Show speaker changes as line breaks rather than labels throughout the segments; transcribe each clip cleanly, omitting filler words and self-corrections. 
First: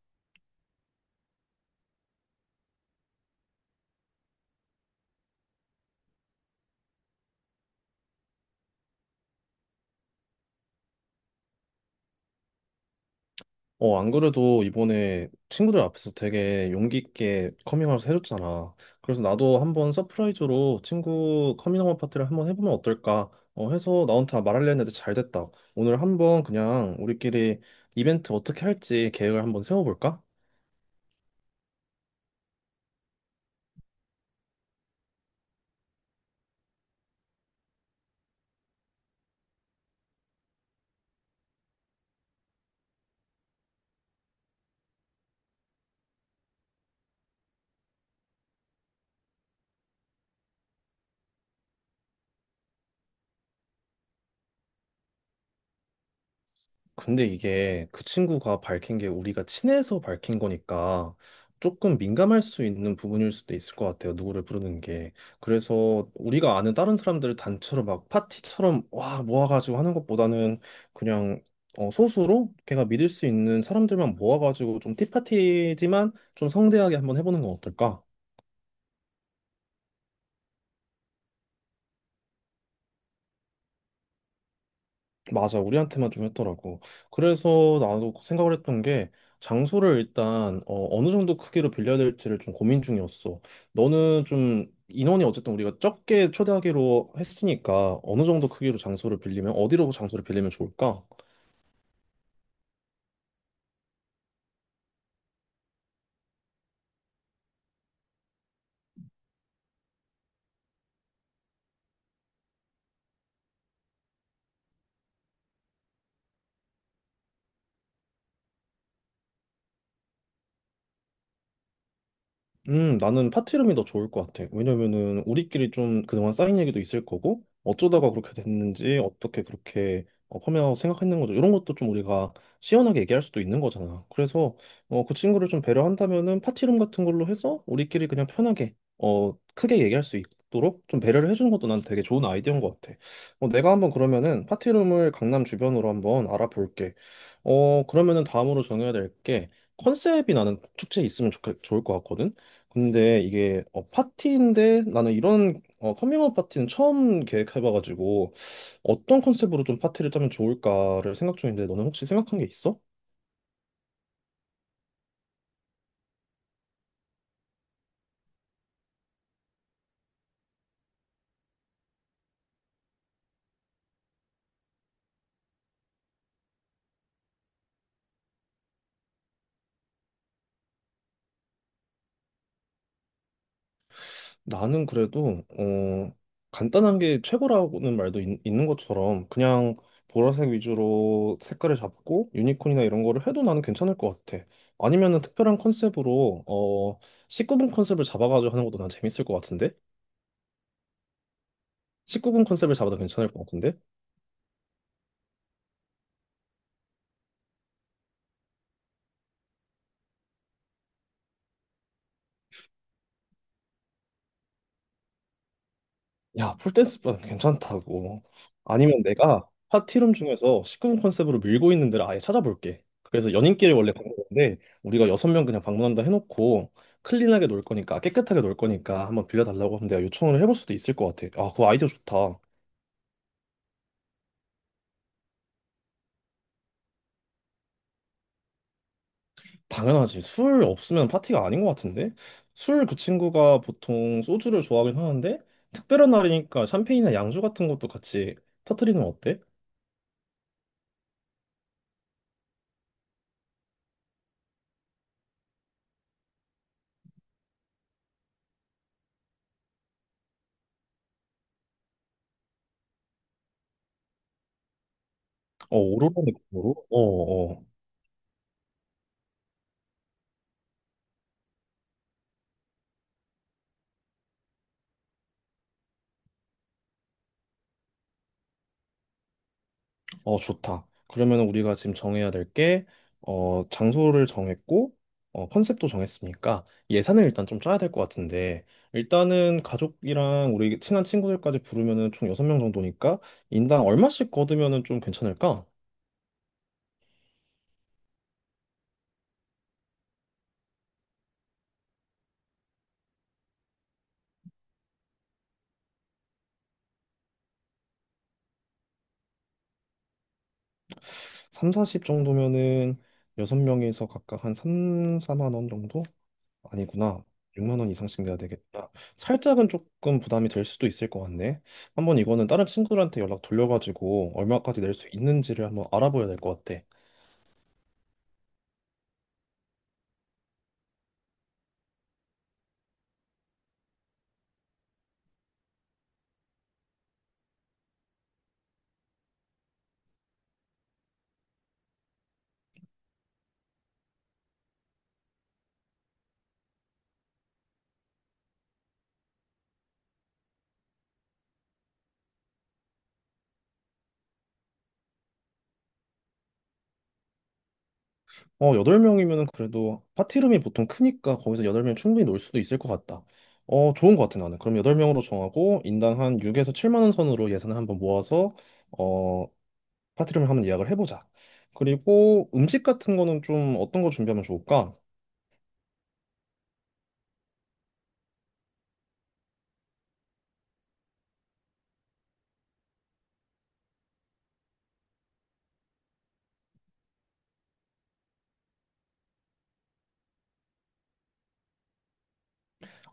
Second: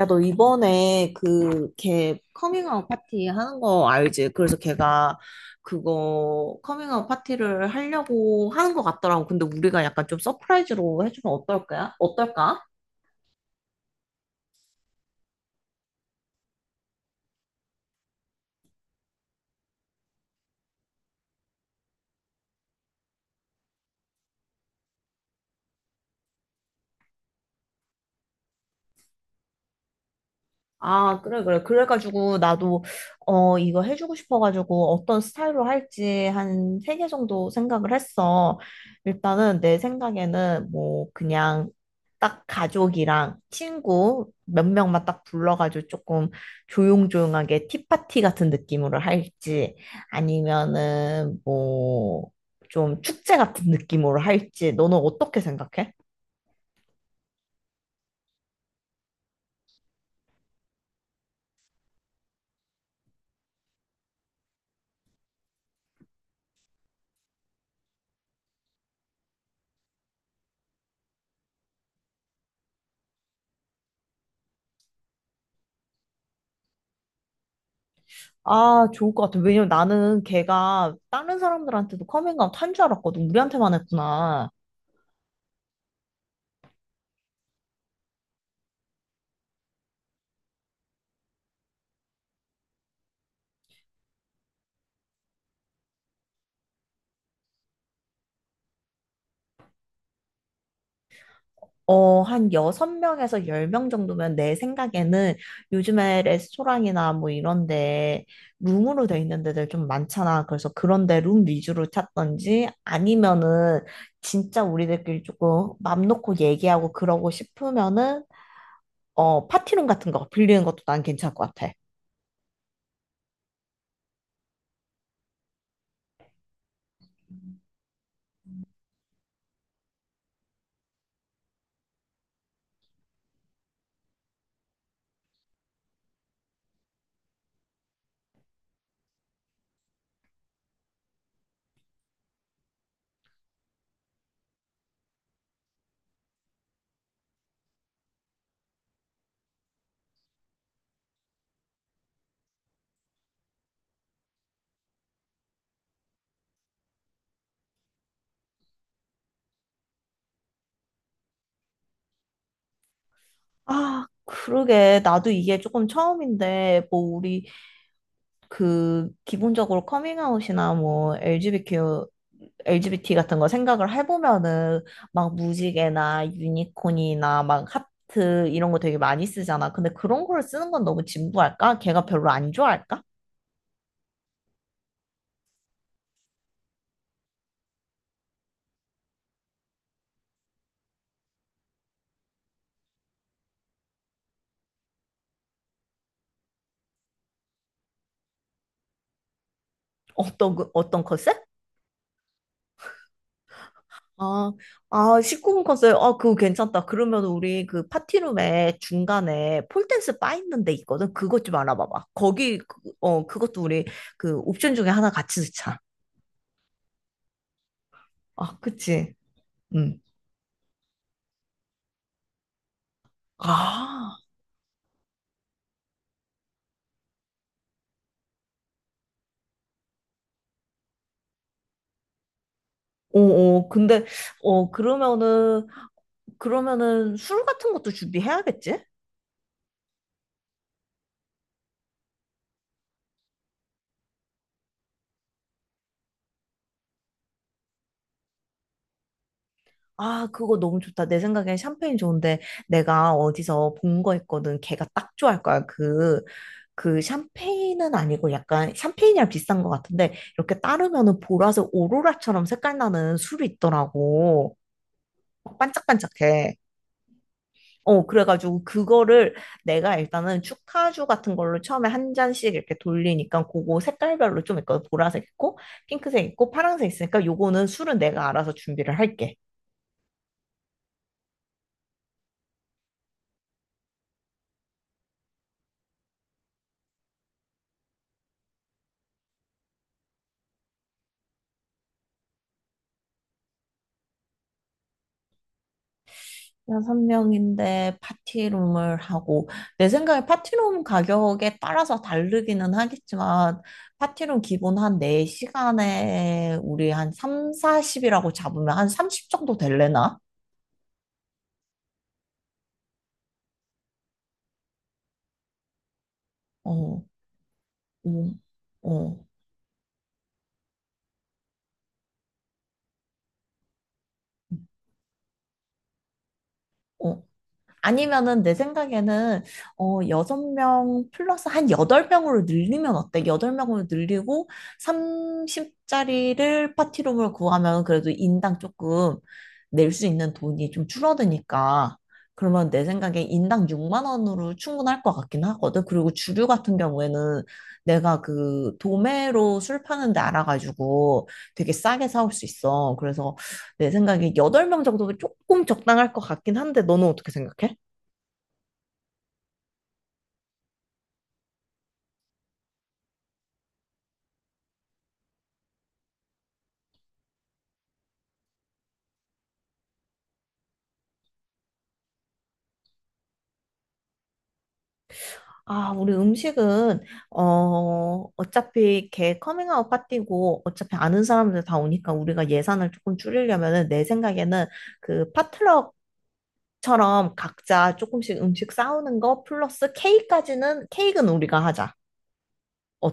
야, 너 이번에 걔 커밍아웃 파티 하는 거 알지? 그래서 걔가 그거 커밍아웃 파티를 하려고 하는 것 같더라고. 근데 우리가 약간 좀 서프라이즈로 해주면 어떨까? 어떨까?
안 그래도 이번에 친구들 앞에서 되게 용기 있게 커밍아웃 해줬잖아. 그래서 나도 한번 서프라이즈로 친구 커밍아웃 파티를 한번 해보면 어떨까? 해서 나한테 말하려 했는데 잘 됐다. 오늘 한번 그냥 우리끼리 이벤트 어떻게 할지 계획을 한번 세워볼까?
아, 그래, 그래. 그래가지고, 나도, 이거 해주고 싶어가지고, 어떤 스타일로 할지 한 세 개 정도 생각을 했어. 일단은, 내 생각에는, 뭐, 그냥, 딱 가족이랑 친구 몇 명만 딱 불러가지고 조금 조용조용하게 티파티 같은 느낌으로 할지, 아니면은, 뭐, 좀 축제 같은 느낌으로 할지, 너는 어떻게 생각해?
근데 이게 그 친구가 밝힌 게 우리가 친해서 밝힌 거니까 조금 민감할 수 있는 부분일 수도 있을 것 같아요. 누구를 부르는 게. 그래서 우리가 아는 다른 사람들을 단체로 막 파티처럼 와 모아가지고 하는 것보다는 그냥 소수로 걔가 믿을 수 있는 사람들만 모아가지고 좀 티파티지만 좀 성대하게 한번 해보는 건 어떨까?
아, 좋을 것 같아. 왜냐면 나는 걔가 다른 사람들한테도 커밍아웃 한 줄 알았거든. 우리한테만 했구나.
맞아, 우리한테만 좀 했더라고. 그래서 나도 생각을 했던 게 장소를 일단 어느 정도 크기로 빌려야 될지를 좀 고민 중이었어. 너는 좀 인원이 어쨌든 우리가 적게 초대하기로 했으니까 어느 정도 크기로 장소를 빌리면 어디로 장소를 빌리면 좋을까?
어, 한 여섯 명에서 열 명 정도면 내 생각에는 요즘에 레스토랑이나 뭐 이런데 룸으로 돼 있는 데들 좀 많잖아. 그래서 그런데 룸 위주로 찾던지 아니면은 진짜 우리들끼리 조금 맘 놓고 얘기하고 그러고 싶으면은 파티룸 같은 거 빌리는 것도 난 괜찮을 것 같아.
나는 파티룸이 더 좋을 것 같아. 왜냐면은 우리끼리 좀 그동안 쌓인 얘기도 있을 거고, 어쩌다가 그렇게 됐는지, 어떻게 그렇게 펌웨어하고 생각했는 거죠. 이런 것도 좀 우리가 시원하게 얘기할 수도 있는 거잖아. 그래서 그 친구를 좀 배려한다면은 파티룸 같은 걸로 해서 우리끼리 그냥 편하게 크게 얘기할 수 있도록 좀 배려를 해주는 것도 난 되게 좋은 아이디어인 것 같아. 내가 한번 그러면은 파티룸을 강남 주변으로 한번 알아볼게. 그러면은 다음으로 정해야 될 게 컨셉이 나는 축제에 있으면 좋 좋을 것 같거든. 근데 이게 파티인데 나는 이런 컴밍아웃 파티는 처음 계획해봐가지고 어떤 컨셉으로 좀 파티를 짜면 좋을까를 생각 중인데 너는 혹시 생각한 게 있어?
아, 그러게. 나도 이게 조금 처음인데, 뭐, 우리 그 기본적으로 커밍아웃이나 뭐 LGBTQ LGBT 같은 거 생각을 해보면은 막 무지개나 유니콘이나 막 하트 이런 거 되게 많이 쓰잖아. 근데 그런 걸 쓰는 건 너무 진부할까? 걔가 별로 안 좋아할까?
나는 그래도 간단한 게 최고라는 말도 는 것처럼 그냥 보라색 위주로 색깔을 잡고 유니콘이나 이런 거를 해도 나는 괜찮을 것 같아. 아니면은 특별한 컨셉으로 19금 컨셉을 잡아가지고 하는 것도 난 재밌을 것 같은데?
어떤 컨셉?
19금 컨셉을 잡아도 괜찮을 것 같은데?
아, 아, 19금 컨셉. 아, 그거 괜찮다. 그러면 우리 그 파티룸에 중간에 폴댄스 바 있는 데 있거든. 그것 좀 알아봐봐. 그것도 우리 그 옵션 중에 하나 같이 넣자.
야, 폴댄스반 괜찮다고.
아,
아니면
그치.
내가
응.
파티룸 중에서 식구금 컨셉으로 밀고 있는 데를 아예 찾아볼게. 그래서 연인끼리 원래 가는
아,
건데 우리가 여섯 명 그냥 방문한다 해놓고 클린하게 놀 거니까 깨끗하게 놀 거니까 한번 빌려달라고 하면 내가 요청을 해볼 수도 있을 것 같아. 아, 그 아이디어 좋다.
어, 어, 근데, 어, 그러면은, 그러면은 술 같은 것도 준비해야겠지?
당연하지. 술 없으면 파티가 아닌 것 같은데? 술 그 친구가 보통 소주를 좋아하긴 하는데 특별한 날이니까 샴페인이나 양주 같은 것도 같이 터트리는 건 어때?
아, 그거 너무 좋다. 내 생각엔 샴페인 좋은데, 내가 어디서 본 거 있거든. 걔가 딱 좋아할 거야. 그, 그 샴페인은 아니고 약간 샴페인이랑 비싼 것 같은데, 이렇게 따르면은 보라색 오로라처럼 색깔 나는 술이 있더라고. 막
어, 오로라
반짝반짝해.
느낌으로? 어, 어.
어, 그래가지고 그거를 내가 일단은 축하주 같은 걸로 처음에 한 잔씩 이렇게 돌리니까 그거 색깔별로 좀 있거든. 보라색 있고, 핑크색 있고, 파란색 있으니까 요거는 술은 내가 알아서 준비를 할게.
좋다. 그러면 우리가 지금 정해야 될 게, 장소를 정했고, 컨셉도 정했으니까 예산을 일단 좀 짜야 될 것 같은데, 일단은 가족이랑 우리 친한 친구들까지 부르면은 총 6명 정도니까 인당 얼마씩 거두면은 좀 괜찮을까?
여섯 명인데 파티룸을 하고, 내 생각에 파티룸 가격에 따라서 다르기는 하겠지만, 파티룸 기본 한 4시간에 우리 한 3, 40이라고 잡으면 한 30 정도 될래나?
3, 40 정도면은 6명에서 각각 한 3, 4만 원 정도?
어,
아니구나. 6만 원 이상씩
어,
내야 되겠구나.
어.
살짝은 조금 부담이 될 수도 있을 것 같네. 한번 이거는 다른 친구들한테 연락 돌려가지고 얼마까지 낼 수 있는지를 한번 알아봐야 될 것 같아.
어. 아니면은 내 생각에는 어 여섯 명 플러스 한 여덟 명으로 늘리면 어때? 여덟 명으로 늘리고 30짜리를 파티룸을 구하면 그래도 인당 조금 낼 수 있는 돈이 좀 줄어드니까 그러면 내 생각에 인당 6만 원으로 충분할 것 같긴 하거든. 그리고 주류 같은 경우에는 내가 그 도매로 술 파는 데 알아가지고 되게 싸게 사올 수 있어. 그래서 내 생각에 8명 정도면 조금 적당할 것 같긴 한데, 너는 어떻게 생각해?
8명이면은 그래도 파티룸이 보통 크니까 거기서 8명 충분히 놀 수도 있을 것 같다. 좋은 것 같아 나는. 그럼 8명으로 정하고 인당 한 6에서 7만 원 선으로 예산을 한번 모아서 어, 파티룸을 한번 예약을 해보자. 그리고 음식 같은 거는 좀 어떤 거 준비하면 좋을까?
아, 우리 음식은, 어차피 걔 커밍아웃 파티고, 어차피 아는 사람들 다 오니까 우리가 예산을 조금 줄이려면은, 내 생각에는 그 파트럭처럼 각자 조금씩 음식 싸우는 거 플러스 케이크까지는, 케이크는 우리가 하자.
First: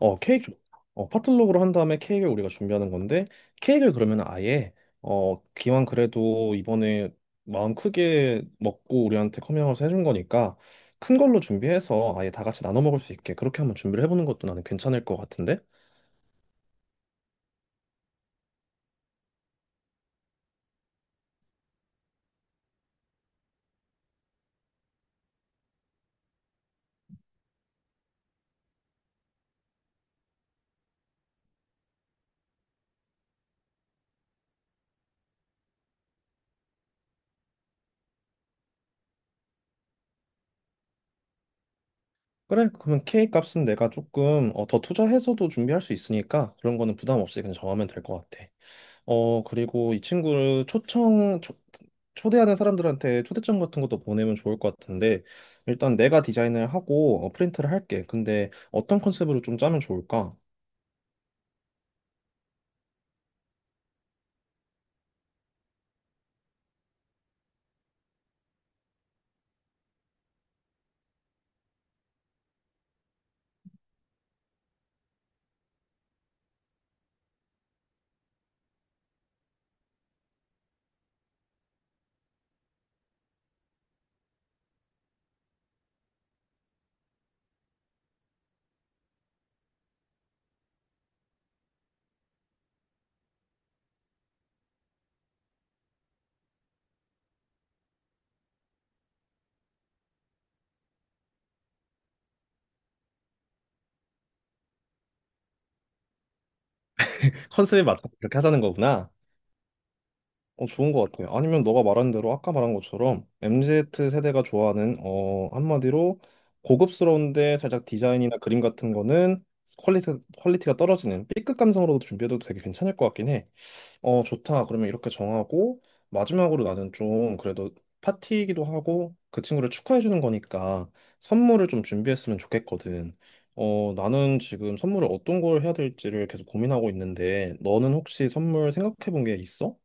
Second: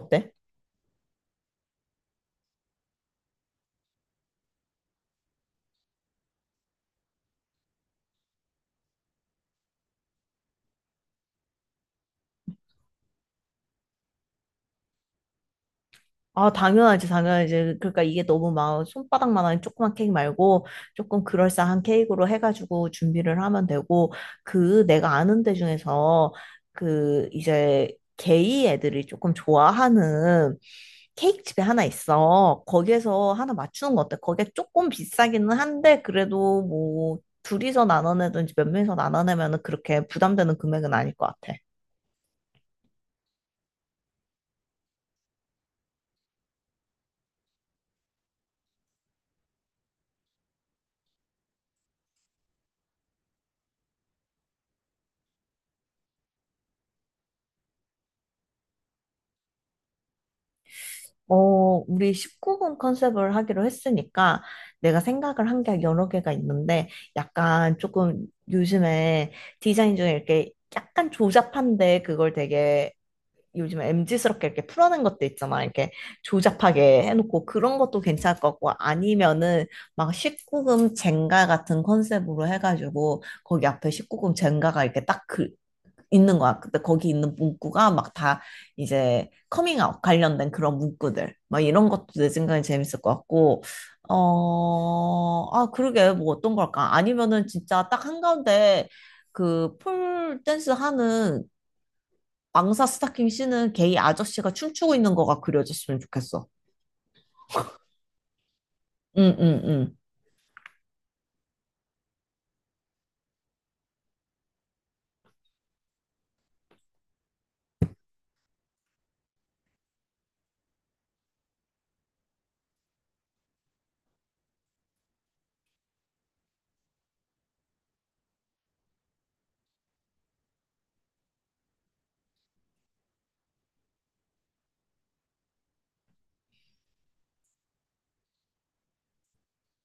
어, 케이크 좋다. 파틀록으로 한 다음에 케이크를 우리가 준비하는 건데, 케이크를 그러면 아예, 기왕 그래도 이번에 마음 크게 먹고 우리한테 커밍아웃을 해준 거니까, 큰 걸로 준비해서 아예 다 같이 나눠 먹을 수 있게 그렇게 한번 준비를 해보는 것도 나는 괜찮을 것 같은데?
아, 당연하지, 당연하지. 그러니까 이게 너무 막 손바닥만한 조그만 케이크 말고 조금 그럴싸한 케이크로 해가지고 준비를 하면 되고, 그 내가 아는 데 중에서 그 이제 게이 애들이 조금 좋아하는 케이크 집이 하나 있어. 거기에서 하나 맞추는 거 어때? 거기에 조금 비싸기는 한데, 그래도 뭐 둘이서 나눠내든지 몇 명이서 나눠내면은 그렇게 부담되는 금액은 아닐 것 같아.
그래, 그러면 케이크 값은 내가 조금 더 투자해서도 준비할 수 있으니까 그런 거는 부담 없이 그냥 정하면 될 것 같아. 그리고 이 친구를 초대하는 사람들한테 초대장 같은 것도 보내면 좋을 것 같은데, 일단 내가 디자인을 하고 프린트를 할게. 근데 어떤 컨셉으로 좀 짜면 좋을까?
어, 우리 19금 컨셉을 하기로 했으니까 내가 생각을 한 게 여러 개가 있는데 약간 조금 요즘에 디자인 중에 이렇게 약간 조잡한데 그걸 되게 요즘 m 지스럽게 이렇게 풀어낸 것도 있잖아. 이렇게 조잡하게 해놓고 그런 것도 괜찮을 것 같고 아니면은 막 19금 젠가 같은 컨셉으로 해가지고 거기 앞에 19금 젠가가 이렇게 딱 그, 있는 거야. 근데 거기 있는 문구가 막 다 이제 커밍아웃 관련된 그런 문구들. 막 이런 것도 내 생각에 재밌을 것 같고, 아, 그러게, 뭐 어떤 걸까? 아니면은 진짜 딱 한가운데 그 폴 댄스 하는 망사 스타킹 신은 게이 아저씨가 춤추고 있는 거가 그려졌으면 좋겠어.
컨셉에 맞게 이렇게 하자는 거구나.
응, 응, 응.
어, 좋은 것 같아요. 아니면 너가 말한 대로 아까 말한 것처럼 MZ 세대가 좋아하는, 어, 한마디로 고급스러운데 살짝 디자인이나 그림 같은 거는 퀄리티, 퀄리티가 떨어지는 B급 감성으로도 준비해도 되게 괜찮을 것 같긴 해. 좋다. 그러면 이렇게 정하고, 마지막으로 나는 좀 그래도 파티이기도 하고, 그 친구를 축하해주는 거니까 선물을 좀 준비했으면 좋겠거든. 나는 지금 선물을 어떤 걸 해야 될지를 계속 고민하고 있는데, 너는 혹시 선물 생각해 본 게 있어?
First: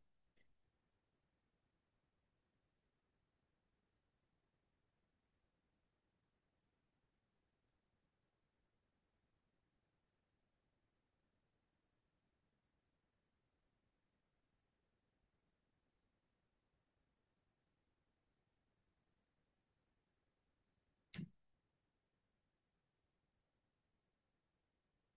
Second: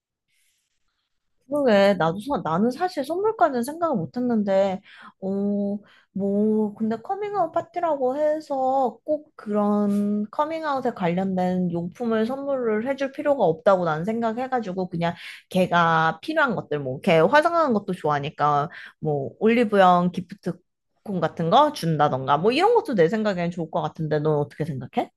나는 사실 선물까지는 생각을 못 했는데, 어, 뭐, 근데 커밍아웃 파티라고 해서 꼭 그런 커밍아웃에 관련된 용품을 선물을 해줄 필요가 없다고 난 생각해가지고, 그냥 걔가 필요한 것들, 뭐, 걔 화장하는 것도 좋아하니까, 뭐, 올리브영 기프트콘 같은 거 준다던가, 뭐, 이런 것도 내 생각엔 좋을 것 같은데, 넌 어떻게 생각해?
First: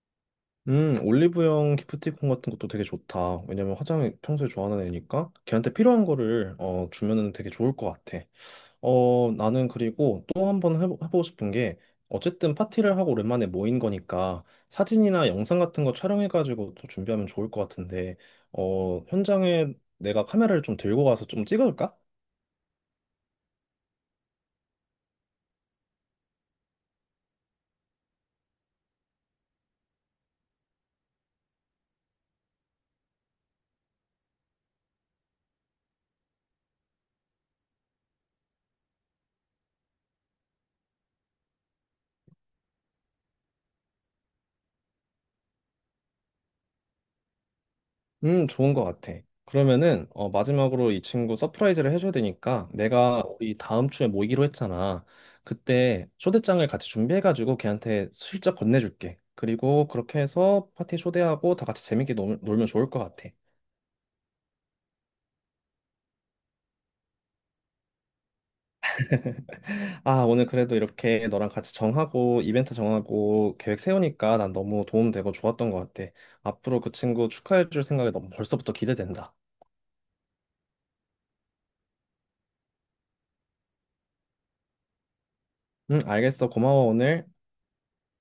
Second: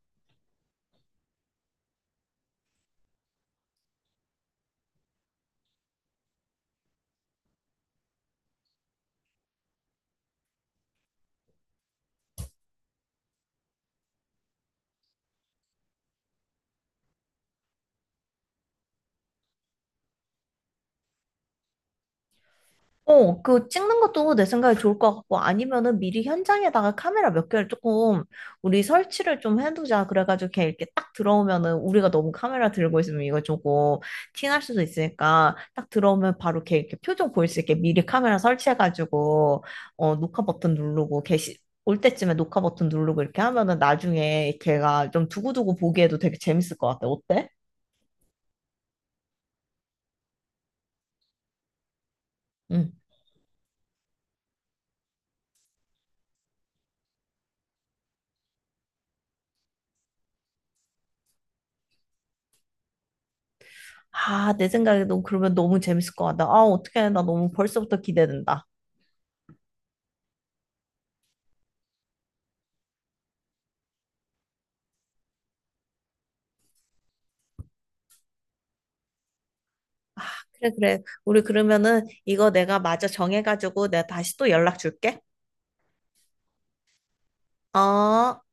올리브영 기프티콘 같은 것도 되게 좋다. 왜냐면 화장이 평소에 좋아하는 애니까 걔한테 필요한 거를 주면은 되게 좋을 것 같아. 나는 그리고 또 한 번 해보고 싶은 게, 어쨌든 파티를 하고 오랜만에 모인 거니까 사진이나 영상 같은 거 촬영해가지고 또 준비하면 좋을 것 같은데, 현장에 내가 카메라를 좀 들고 가서 좀 찍어줄까?
어, 그 찍는 것도 내 생각에 좋을 것 같고 아니면은 미리 현장에다가 카메라 몇 개를 조금 우리 설치를 좀 해두자. 그래가지고 걔 이렇게 딱 들어오면은 우리가 너무 카메라 들고 있으면 이거 조금 티날 수도 있으니까 딱 들어오면 바로 걔 이렇게 표정 보일 수 있게 미리 카메라 설치해가지고 어, 녹화 버튼 누르고 걔 시- 올 때쯤에 녹화 버튼 누르고 이렇게 하면은 나중에 걔가 좀 두고두고 보기에도 되게 재밌을 것 같아. 어때?
좋은 것 같아. 그러면은, 마지막으로 이 친구 서프라이즈를 해줘야 되니까,
응.
내가 우리 다음 주에 모이기로 했잖아. 그때 초대장을 같이 준비해가지고 걔한테 슬쩍 건네줄게. 그리고 그렇게 해서 파티 초대하고 다 같이 재밌게 놀면 좋을 것 같아.
아, 내 생각에도 그러면 너무 재밌을 것 같다. 아, 어떡해. 나 너무 벌써부터 기대된다.
아, 오늘 그래도 이렇게 너랑 같이 정하고 이벤트 정하고 계획 세우니까 난 너무 도움되고 좋았던 것 같아. 앞으로 그 친구 축하해줄 생각이 너무 벌써부터 기대된다.
그래, 그래. 우리 그러면은 이거 내가 마저 정해가지고 내가 다시 또 연락 줄게.
응, 알겠어. 고마워, 오늘.
어.